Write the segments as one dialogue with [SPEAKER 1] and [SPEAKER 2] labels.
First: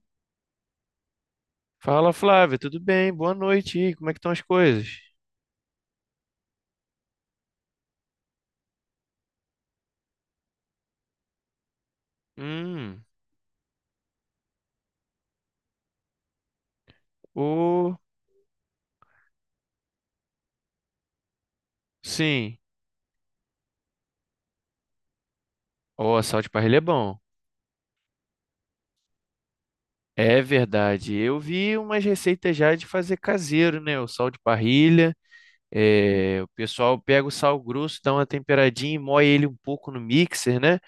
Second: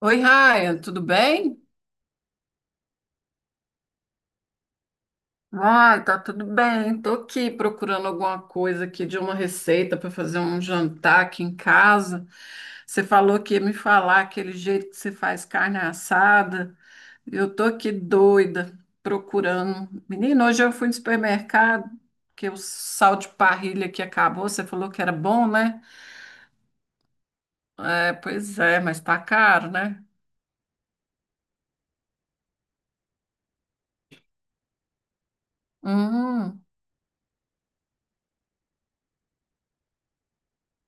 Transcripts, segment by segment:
[SPEAKER 1] Oi, Ryan, tudo bem?
[SPEAKER 2] Fala, Flávia, tudo bem? Boa noite. E aí, como é que estão as coisas?
[SPEAKER 1] Ai, tá tudo bem. Tô aqui procurando alguma coisa aqui de uma receita para fazer um jantar aqui em casa. Você
[SPEAKER 2] Hum,
[SPEAKER 1] falou que ia me falar aquele jeito que você faz carne assada. Eu tô aqui
[SPEAKER 2] o
[SPEAKER 1] doida procurando. Menino, hoje eu fui no supermercado, que o
[SPEAKER 2] sim.
[SPEAKER 1] sal de parrilha que acabou, você falou que era bom, né?
[SPEAKER 2] O sal de parrilha é bom.
[SPEAKER 1] É, pois é, mas tá caro, né?
[SPEAKER 2] É verdade. Eu vi umas receitas já de fazer caseiro, né? O sal de parrilha. O
[SPEAKER 1] Hum,
[SPEAKER 2] pessoal pega o sal grosso, dá uma temperadinha e moe ele um pouco no mixer, né?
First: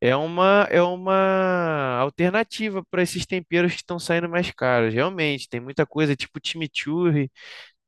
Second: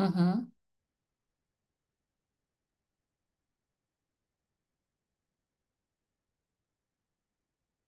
[SPEAKER 2] É uma, é uma alternativa para esses temperos que estão saindo mais caros. Realmente, tem muita coisa tipo chimichurri.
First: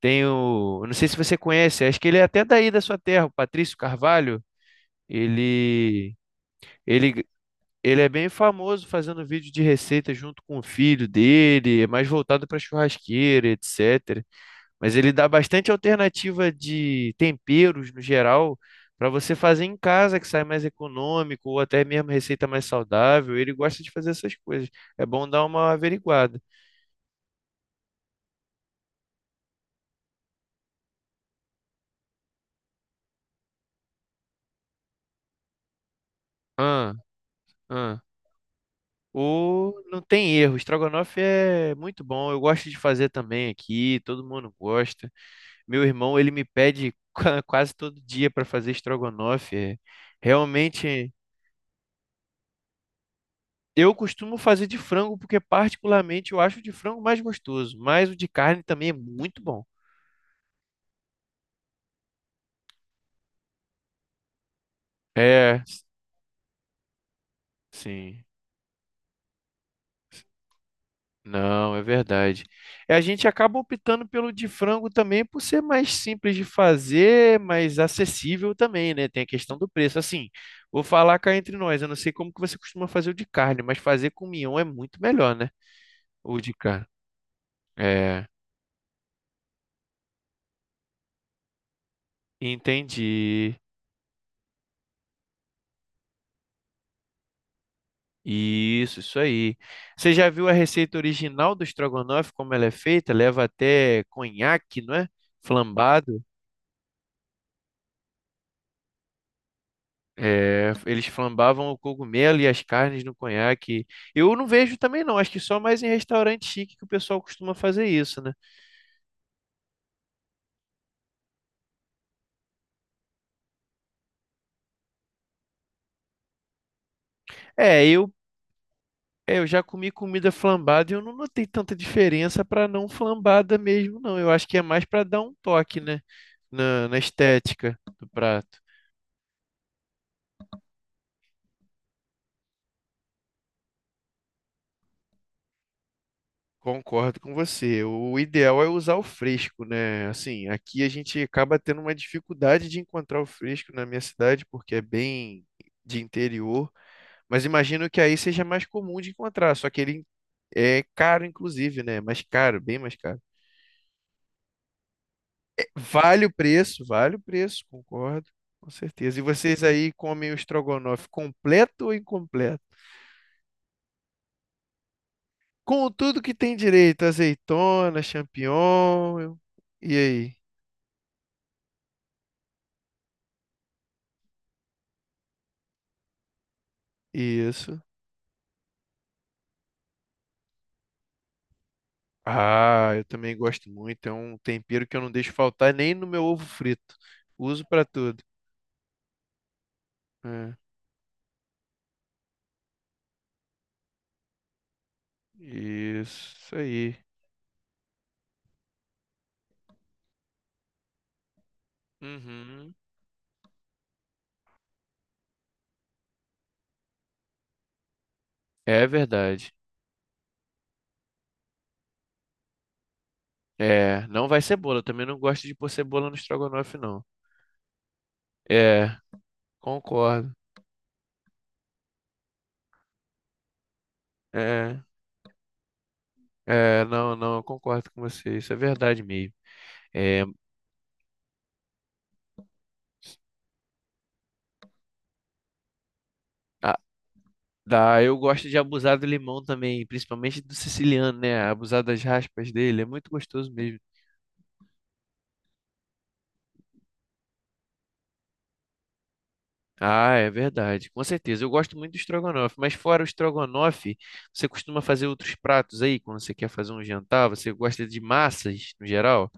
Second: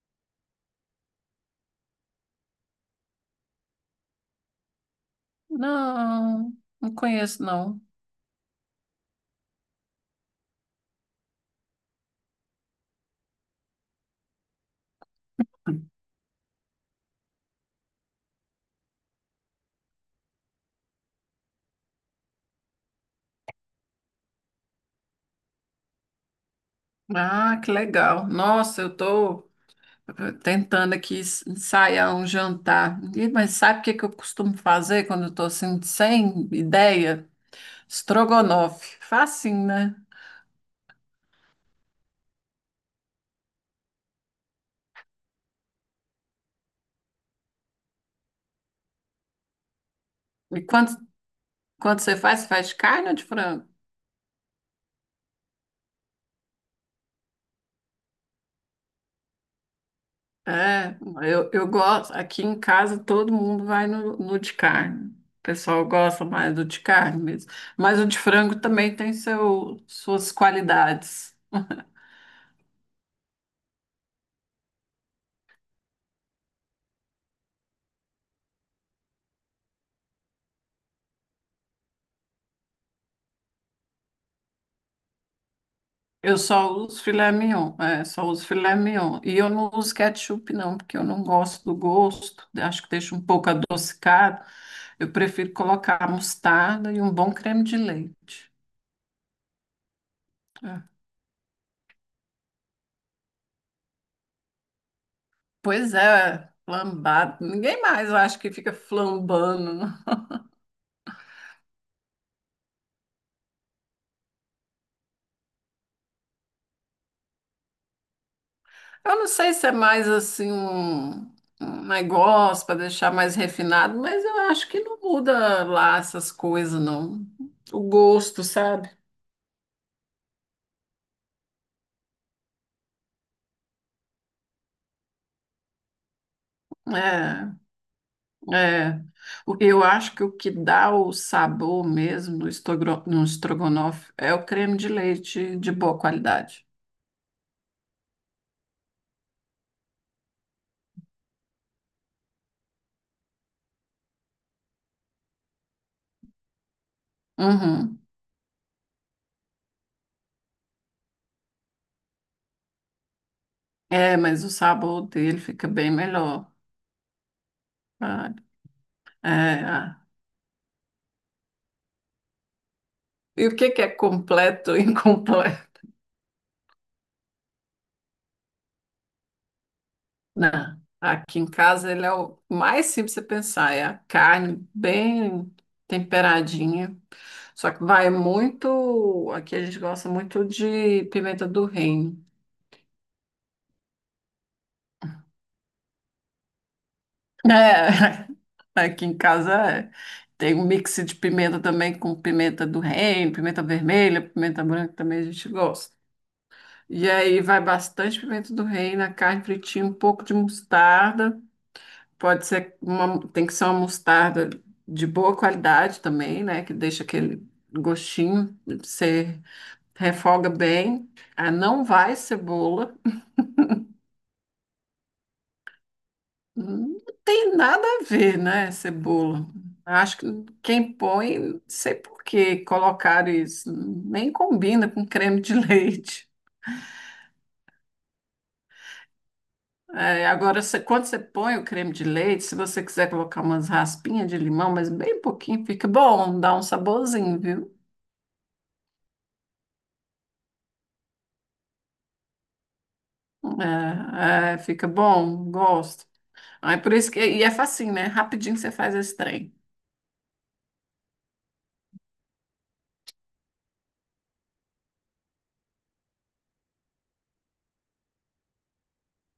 [SPEAKER 2] Eu não sei se você conhece, acho que ele é até daí da sua terra, o Patrício Carvalho. Ele,
[SPEAKER 1] Não, não
[SPEAKER 2] ele,
[SPEAKER 1] conheço, não.
[SPEAKER 2] Ele é bem famoso fazendo vídeo de receita junto com o filho dele, é mais voltado para churrasqueira, etc. Mas ele dá bastante alternativa de temperos no geral para você fazer em casa, que sai mais econômico, ou até mesmo receita mais saudável. Ele gosta de fazer essas coisas. É bom dar uma averiguada.
[SPEAKER 1] Ah, que legal. Nossa, eu tô tentando aqui ensaiar um jantar. Ih, mas sabe o que que eu costumo fazer quando eu tô assim, sem
[SPEAKER 2] Ah,
[SPEAKER 1] ideia?
[SPEAKER 2] ah.
[SPEAKER 1] Estrogonofe. Facinho,
[SPEAKER 2] O
[SPEAKER 1] né?
[SPEAKER 2] não tem erro, estrogonofe é muito bom. Eu gosto de fazer também aqui, todo mundo gosta. Meu irmão, ele me pede quase todo dia para fazer estrogonofe.
[SPEAKER 1] E quando,
[SPEAKER 2] Realmente,
[SPEAKER 1] quando você faz de carne ou de frango?
[SPEAKER 2] eu costumo fazer de frango porque particularmente eu acho o de frango mais gostoso, mas o de carne também é muito bom.
[SPEAKER 1] É, eu gosto. Aqui em casa todo mundo vai no de carne. O
[SPEAKER 2] É, s-
[SPEAKER 1] pessoal gosta mais do de carne mesmo. Mas o de
[SPEAKER 2] sim.
[SPEAKER 1] frango também tem seu, suas qualidades.
[SPEAKER 2] Não, é verdade. É, a gente acaba optando pelo de frango também por ser mais simples de fazer, mais acessível também, né? Tem a questão do preço. Assim, vou falar cá entre nós, eu não sei como que você costuma fazer o de carne, mas fazer com mignon é muito melhor, né?
[SPEAKER 1] Eu
[SPEAKER 2] O de
[SPEAKER 1] só
[SPEAKER 2] carne.
[SPEAKER 1] uso filé mignon, é, só
[SPEAKER 2] É,
[SPEAKER 1] uso filé mignon. E eu não uso ketchup, não, porque eu não gosto do gosto, acho que deixa um pouco
[SPEAKER 2] entendi.
[SPEAKER 1] adocicado. Eu prefiro colocar mostarda e um bom creme de leite.
[SPEAKER 2] Isso aí. Você já viu a
[SPEAKER 1] É.
[SPEAKER 2] receita original do estrogonofe, como ela é feita? Leva até conhaque, não é?
[SPEAKER 1] Pois
[SPEAKER 2] Flambado.
[SPEAKER 1] é, flambado. Ninguém mais, eu acho que fica flambando, né?
[SPEAKER 2] É, eles flambavam o cogumelo e as carnes no conhaque. Eu não vejo também não, acho que só mais em restaurante chique que o pessoal costuma fazer isso, né?
[SPEAKER 1] Eu não sei se é mais assim um negócio para deixar mais refinado, mas eu acho que não muda lá essas coisas, não. O
[SPEAKER 2] É, eu,
[SPEAKER 1] gosto, sabe?
[SPEAKER 2] eu já comi comida flambada e eu não notei tanta diferença para não flambada mesmo, não. Eu acho que é mais para dar um toque, né, na
[SPEAKER 1] É.
[SPEAKER 2] estética do prato.
[SPEAKER 1] É, eu acho que o que dá o sabor mesmo no, no estrogonofe é o creme de leite de boa qualidade.
[SPEAKER 2] Concordo com você. O ideal é usar o fresco, né? Assim, aqui a gente acaba tendo uma dificuldade de encontrar o fresco na minha cidade porque é bem de interior. Mas imagino
[SPEAKER 1] Uhum.
[SPEAKER 2] que aí seja mais comum de encontrar, só que ele é caro, inclusive, né? Mais caro, bem mais caro.
[SPEAKER 1] É, mas o sabor dele fica bem melhor,
[SPEAKER 2] Vale o preço, concordo,
[SPEAKER 1] sabe?
[SPEAKER 2] com certeza. E vocês aí
[SPEAKER 1] É.
[SPEAKER 2] comem o estrogonofe completo ou incompleto?
[SPEAKER 1] E o que que é completo e incompleto?
[SPEAKER 2] Com tudo que tem direito, azeitona, champignon, e aí?
[SPEAKER 1] Não. Aqui em casa ele é o mais simples de pensar, é a carne bem temperadinha. Só
[SPEAKER 2] Isso.
[SPEAKER 1] que vai muito, aqui a gente gosta muito de pimenta do reino.
[SPEAKER 2] Ah, eu também gosto muito, é um tempero que eu não deixo faltar nem no meu ovo frito. Uso para tudo.
[SPEAKER 1] É, aqui em casa é. Tem
[SPEAKER 2] É,
[SPEAKER 1] um mix de pimenta também com pimenta do reino, pimenta vermelha, pimenta branca também a gente gosta.
[SPEAKER 2] isso aí.
[SPEAKER 1] E aí vai bastante pimenta do reino, a carne fritinha, um pouco de mostarda. Pode
[SPEAKER 2] Uhum.
[SPEAKER 1] ser uma, tem que ser uma mostarda de boa qualidade também, né? Que deixa aquele gostinho,
[SPEAKER 2] É
[SPEAKER 1] você
[SPEAKER 2] verdade.
[SPEAKER 1] refoga bem. Ah, não vai cebola.
[SPEAKER 2] É, não vai cebola. Eu também não gosto de pôr cebola no estrogonofe,
[SPEAKER 1] Não
[SPEAKER 2] não.
[SPEAKER 1] tem nada a ver, né,
[SPEAKER 2] É,
[SPEAKER 1] cebola? Acho que
[SPEAKER 2] concordo.
[SPEAKER 1] quem põe, não sei por que colocaram isso, nem
[SPEAKER 2] É,
[SPEAKER 1] combina com creme de leite.
[SPEAKER 2] não, não, eu concordo com você. Isso é verdade mesmo. É,
[SPEAKER 1] É, agora, quando você põe o creme de leite, se você quiser colocar umas raspinhas de limão, mas bem pouquinho, fica bom, dá um
[SPEAKER 2] a-
[SPEAKER 1] saborzinho, viu?
[SPEAKER 2] eu gosto de abusar do limão também, principalmente do siciliano, né? Abusar das raspas dele, é muito gostoso mesmo.
[SPEAKER 1] É, é, fica bom, gosto. Ah, é por isso que, e é facinho, né? Rapidinho você faz esse trem.
[SPEAKER 2] Ah, é verdade, com certeza. Eu gosto muito do estrogonofe, mas fora o estrogonofe, você costuma fazer outros pratos aí quando você quer fazer um jantar? Você gosta de massas no geral?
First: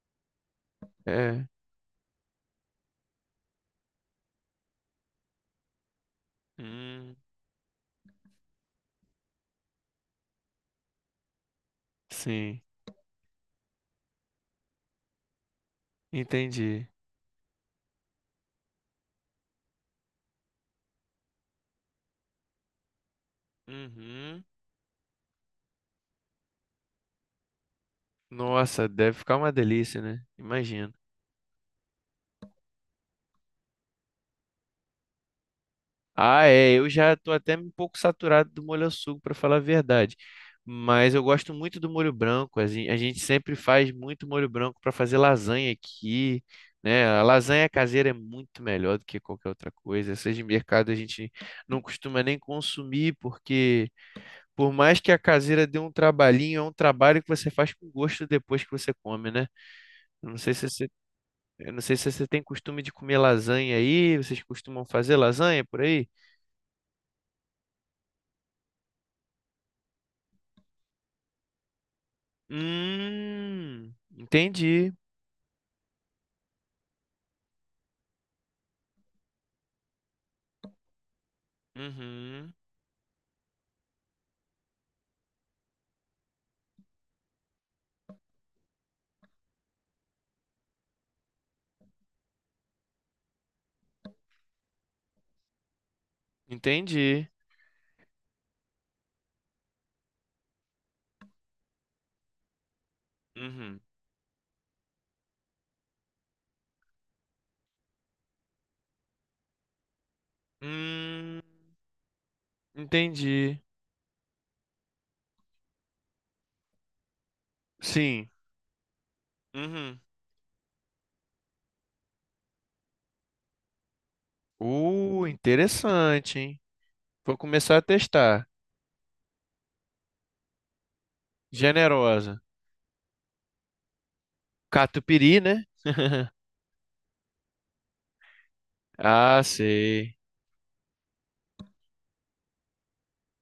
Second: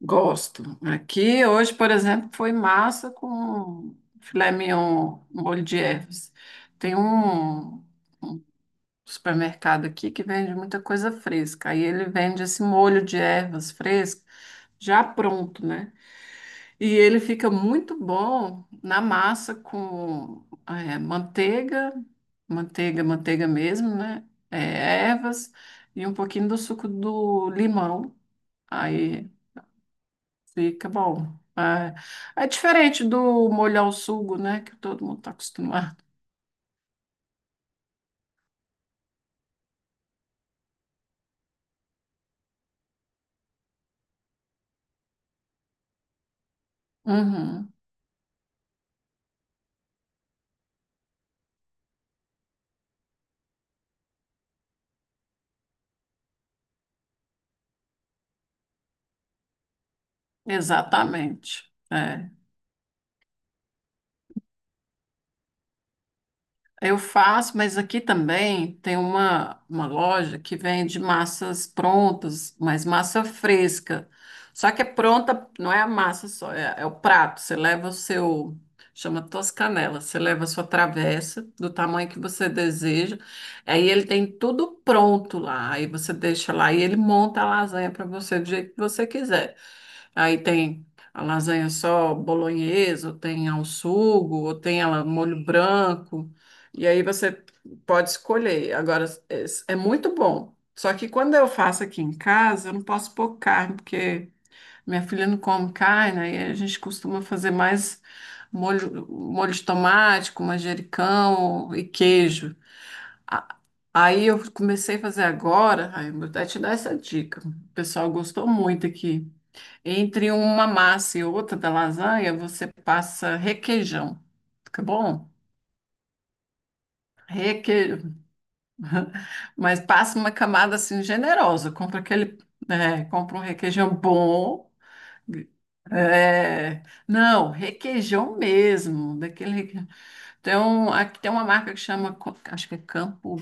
[SPEAKER 1] Gosto. Aqui
[SPEAKER 2] É.
[SPEAKER 1] hoje, por exemplo, foi massa com filé mignon, molho de ervas. Tem
[SPEAKER 2] Hum,
[SPEAKER 1] um supermercado aqui que vende muita coisa fresca. Aí ele vende
[SPEAKER 2] sim,
[SPEAKER 1] esse molho de ervas fresco já pronto, né?
[SPEAKER 2] entendi.
[SPEAKER 1] E ele fica muito bom na massa com manteiga, manteiga mesmo, né?
[SPEAKER 2] Uhum.
[SPEAKER 1] Ervas e um pouquinho do suco do limão.
[SPEAKER 2] Nossa, deve
[SPEAKER 1] Aí
[SPEAKER 2] ficar uma delícia, né?
[SPEAKER 1] fica
[SPEAKER 2] Imagino.
[SPEAKER 1] bom. É, é diferente do molhar o sugo, né? Que todo mundo está acostumado.
[SPEAKER 2] Ah, é, eu já tô até um pouco saturado do molho ao sugo, para falar a verdade. Mas eu gosto muito do molho branco. A gente sempre faz muito molho branco para fazer lasanha aqui, né? A lasanha
[SPEAKER 1] Uhum,
[SPEAKER 2] caseira é muito melhor do que qualquer outra coisa. Essas de mercado a gente não costuma nem consumir, porque por mais que a caseira dê um trabalhinho, é um trabalho que você faz com gosto depois que você come, né? Eu Não sei se
[SPEAKER 1] exatamente.
[SPEAKER 2] Eu não sei se você
[SPEAKER 1] É.
[SPEAKER 2] tem costume de comer lasanha aí. Vocês costumam fazer lasanha por aí?
[SPEAKER 1] Eu faço, mas aqui também tem uma loja que vende massas prontas, mas massa
[SPEAKER 2] Hum,
[SPEAKER 1] fresca. Só que é
[SPEAKER 2] entendi.
[SPEAKER 1] pronta, não é a massa só, é, é o prato. Você leva o seu, chama Toscanela, você leva a sua travessa do tamanho que você
[SPEAKER 2] Uhum,
[SPEAKER 1] deseja. Aí ele tem tudo pronto lá. Aí você deixa lá e ele monta a lasanha para você do jeito que você quiser. Aí tem a lasanha só bolonhesa, ou tem ao sugo, ou tem ela molho branco. E aí
[SPEAKER 2] entendi.
[SPEAKER 1] você pode escolher. Agora, é, é muito bom. Só que quando eu faço aqui em casa, eu não posso pôr carne,
[SPEAKER 2] Uhum.
[SPEAKER 1] porque minha filha não come carne, aí a gente costuma fazer mais molho, molho de tomate, com
[SPEAKER 2] Hum,
[SPEAKER 1] manjericão e queijo. A-
[SPEAKER 2] entendi.
[SPEAKER 1] Aí eu comecei a fazer agora, aí eu vou até te dar essa dica. O pessoal
[SPEAKER 2] Sim.
[SPEAKER 1] gostou muito aqui.
[SPEAKER 2] Uhum.
[SPEAKER 1] Entre uma massa e outra da lasanha, você passa requeijão. Fica bom?
[SPEAKER 2] Interessante, hein? Vou começar a
[SPEAKER 1] Requeijão.
[SPEAKER 2] testar.
[SPEAKER 1] Mas passa uma camada assim generosa. Compra aquele,
[SPEAKER 2] Generosa.
[SPEAKER 1] né, compra um requeijão bom.
[SPEAKER 2] Catupiry, né?
[SPEAKER 1] É, não, requeijão mesmo,
[SPEAKER 2] Ah,
[SPEAKER 1] daquele.
[SPEAKER 2] sei.
[SPEAKER 1] Então, aqui tem uma marca que chama, acho que é Campo,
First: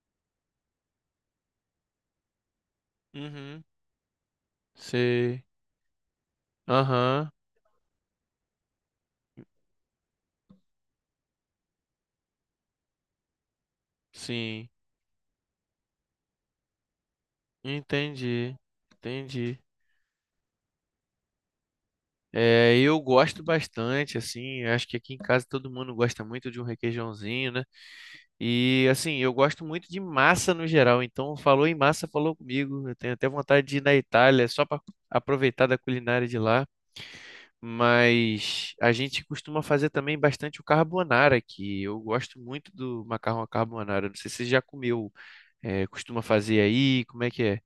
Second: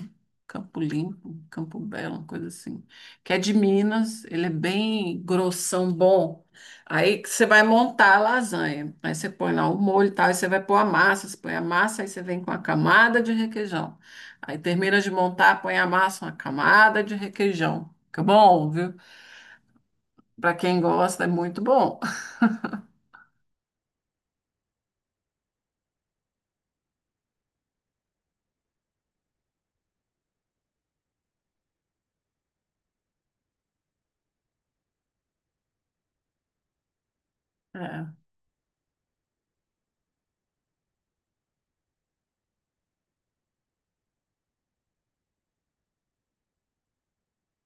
[SPEAKER 1] Campo Limpo, Campo Belo, uma coisa assim, que é de
[SPEAKER 2] Uhum,
[SPEAKER 1] Minas, ele é bem
[SPEAKER 2] sei.
[SPEAKER 1] grossão, bom. Aí que
[SPEAKER 2] Aham,
[SPEAKER 1] você vai montar a lasanha, aí você põe lá o molho e tal, aí você vai pôr a massa, você põe a massa, aí você vem com a camada de requeijão. Aí
[SPEAKER 2] sim.
[SPEAKER 1] termina de montar, põe a massa, uma camada de requeijão. Fica
[SPEAKER 2] Entendi.
[SPEAKER 1] bom, viu?
[SPEAKER 2] Entendi.
[SPEAKER 1] Para quem gosta, é muito bom.
[SPEAKER 2] É, eu gosto bastante, assim, acho que aqui em casa todo mundo gosta muito de um requeijãozinho, né? E assim, eu gosto muito de massa no geral, então falou em massa, falou comigo. Eu tenho até vontade de ir na Itália só para aproveitar da culinária de lá, mas a gente costuma fazer também bastante o carbonara aqui. Eu gosto muito do macarrão à carbonara. Não sei se você já comeu, é, costuma fazer aí, como é que é?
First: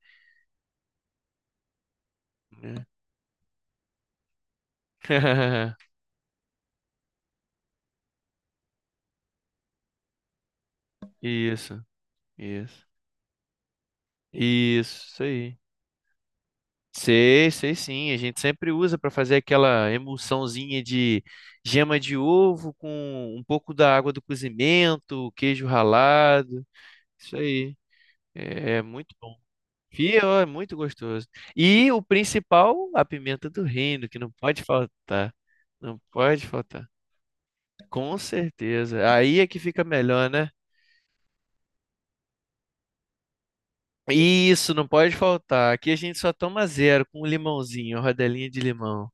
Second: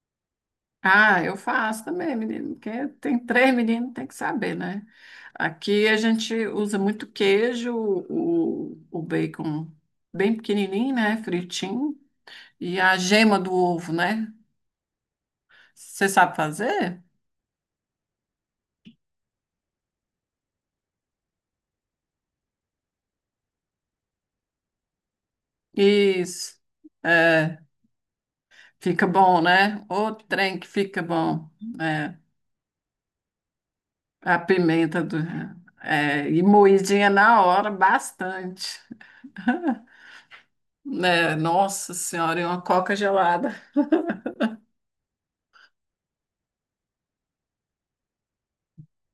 [SPEAKER 1] Ah, eu faço também, menino,
[SPEAKER 2] Né?
[SPEAKER 1] porque tem três meninos, tem que saber, né? Aqui a gente usa muito queijo, o bacon bem pequenininho, né?
[SPEAKER 2] Isso,
[SPEAKER 1] Fritinho. E
[SPEAKER 2] isso.
[SPEAKER 1] a gema do ovo, né?
[SPEAKER 2] Isso aí.
[SPEAKER 1] Você sabe fazer?
[SPEAKER 2] Sei, sei sim. A gente sempre usa para fazer aquela emulsãozinha de gema de ovo com um pouco da água do cozimento, queijo
[SPEAKER 1] Isso.
[SPEAKER 2] ralado. Isso
[SPEAKER 1] É,
[SPEAKER 2] aí. É, é
[SPEAKER 1] fica
[SPEAKER 2] muito bom.
[SPEAKER 1] bom, né? O
[SPEAKER 2] Fia, é
[SPEAKER 1] trem que
[SPEAKER 2] muito
[SPEAKER 1] fica
[SPEAKER 2] gostoso.
[SPEAKER 1] bom.
[SPEAKER 2] E o
[SPEAKER 1] É,
[SPEAKER 2] principal, a pimenta do reino, que não
[SPEAKER 1] a
[SPEAKER 2] pode
[SPEAKER 1] pimenta do...
[SPEAKER 2] faltar. Não
[SPEAKER 1] É, e
[SPEAKER 2] pode faltar.
[SPEAKER 1] moidinha na hora,
[SPEAKER 2] Com
[SPEAKER 1] bastante.
[SPEAKER 2] certeza. Aí é que fica melhor, né?
[SPEAKER 1] Né? Nossa senhora, e uma coca gelada.
[SPEAKER 2] Isso, não pode faltar. Aqui a gente só toma zero com um limãozinho, rodelinha de limão.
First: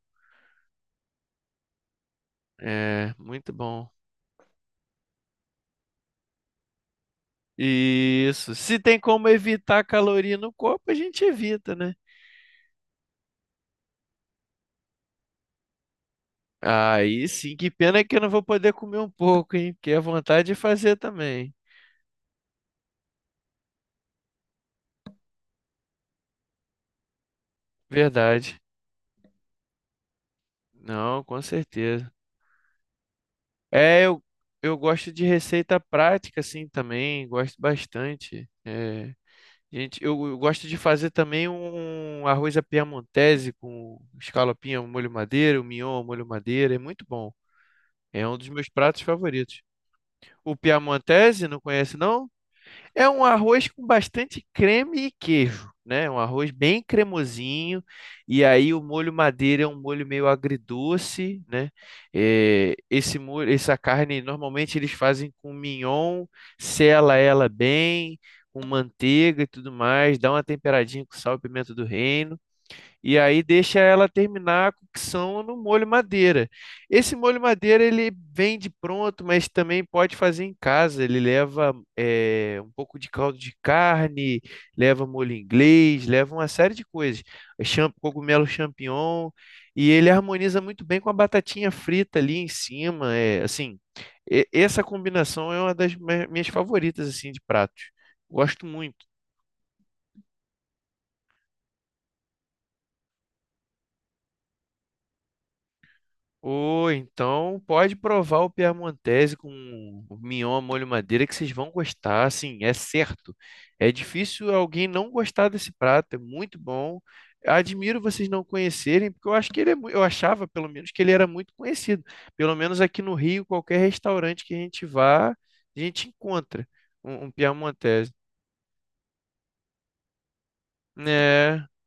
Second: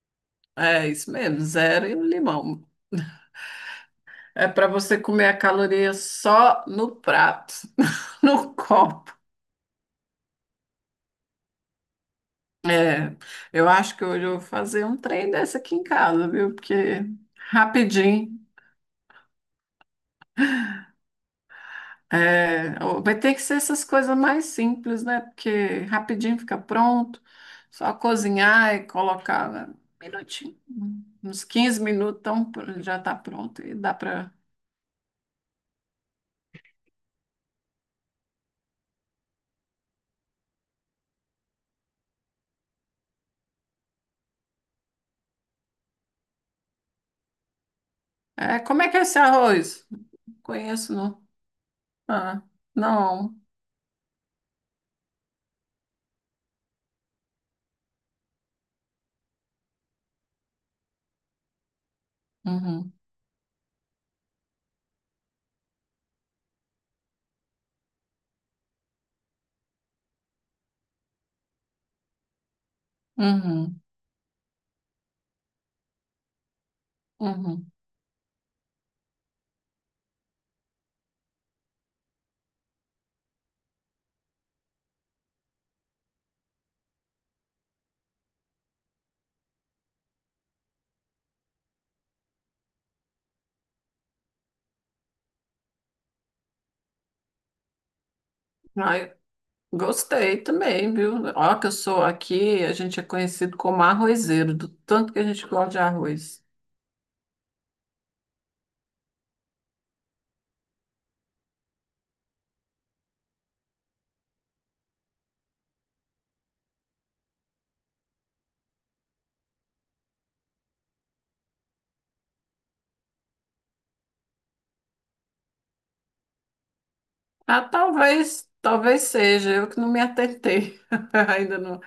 [SPEAKER 1] É isso mesmo, zero e um limão.
[SPEAKER 2] É, muito bom.
[SPEAKER 1] É para você comer a caloria só no prato,
[SPEAKER 2] Isso.
[SPEAKER 1] no
[SPEAKER 2] Se tem
[SPEAKER 1] copo.
[SPEAKER 2] como evitar caloria no corpo, a gente evita, né?
[SPEAKER 1] É, eu acho que hoje eu vou fazer um trem dessa aqui em casa, viu? Porque
[SPEAKER 2] Aí sim, que pena é que eu não
[SPEAKER 1] rapidinho.
[SPEAKER 2] vou poder comer um pouco, hein? Porque é vontade de fazer também.
[SPEAKER 1] É, vai ter que ser essas coisas mais simples, né? Porque rapidinho fica pronto, só
[SPEAKER 2] Verdade.
[SPEAKER 1] cozinhar e colocar né, um minutinho,
[SPEAKER 2] Não, com
[SPEAKER 1] uns 15
[SPEAKER 2] certeza.
[SPEAKER 1] minutos, então já está pronto e dá
[SPEAKER 2] É, eu,
[SPEAKER 1] para.
[SPEAKER 2] eu gosto de receita prática, assim, também. Gosto bastante. É, gente, eu gosto de fazer também um arroz à piamontese com escalopinha, ao molho madeira, o mignon, ao molho madeira. É muito bom. É um dos
[SPEAKER 1] É,
[SPEAKER 2] meus
[SPEAKER 1] como é que é
[SPEAKER 2] pratos
[SPEAKER 1] esse
[SPEAKER 2] favoritos.
[SPEAKER 1] arroz? Não
[SPEAKER 2] O
[SPEAKER 1] conheço, não.
[SPEAKER 2] piamontese, não conhece, não?
[SPEAKER 1] Ah,
[SPEAKER 2] É um
[SPEAKER 1] não.
[SPEAKER 2] arroz com bastante creme e queijo, né? Um arroz bem cremosinho. E aí o molho madeira é um molho meio agridoce, né? É,
[SPEAKER 1] Uhum,
[SPEAKER 2] esse molho, essa carne normalmente eles fazem com mignon, sela ela bem, com manteiga e tudo mais, dá uma temperadinha com sal e pimenta do reino. E aí deixa
[SPEAKER 1] uhum,
[SPEAKER 2] ela terminar a cocção no molho madeira. Esse molho
[SPEAKER 1] uhum.
[SPEAKER 2] madeira ele vende pronto, mas também pode fazer em casa. Ele leva um pouco de caldo de carne, leva molho inglês, leva uma série de coisas. Cogumelo champignon. E ele harmoniza muito bem com a batatinha frita ali em cima. É, assim, essa combinação é uma das minhas favoritas assim de pratos. Gosto muito.
[SPEAKER 1] Ai, gostei também, viu? Ó, que eu sou aqui, a gente é conhecido como arrozeiro, do tanto que a gente gosta de arroz.
[SPEAKER 2] Ou então pode provar o Piemontese com o mignon à molho madeira que vocês vão gostar, assim, é certo. É difícil alguém não gostar desse prato, é muito bom. Admiro vocês não conhecerem, porque eu acho que ele é, eu achava pelo menos que ele era muito conhecido. Pelo menos aqui no Rio, qualquer restaurante que a gente vá, a gente encontra um
[SPEAKER 1] Ah,
[SPEAKER 2] Piemontese.
[SPEAKER 1] talvez, talvez seja, eu que não me atentei. Ainda
[SPEAKER 2] É,
[SPEAKER 1] não,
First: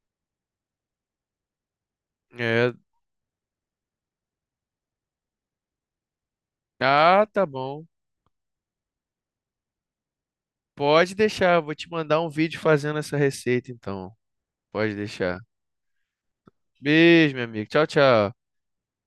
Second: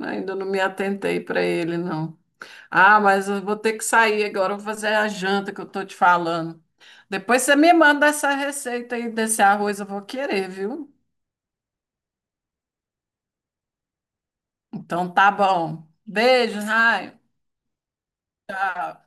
[SPEAKER 1] ainda não me atentei para ele, não.
[SPEAKER 2] é.
[SPEAKER 1] Ah, mas eu vou ter que sair agora, eu vou fazer a janta que eu tô te falando.
[SPEAKER 2] Ah,
[SPEAKER 1] Depois
[SPEAKER 2] tá
[SPEAKER 1] você me
[SPEAKER 2] bom.
[SPEAKER 1] manda essa receita aí desse arroz, eu vou querer, viu?
[SPEAKER 2] Pode deixar, vou te mandar um vídeo fazendo essa receita então. Pode
[SPEAKER 1] Então tá
[SPEAKER 2] deixar.
[SPEAKER 1] bom. Beijo, Raio.
[SPEAKER 2] Beijo, meu amigo. Tchau, tchau.
[SPEAKER 1] Tchau.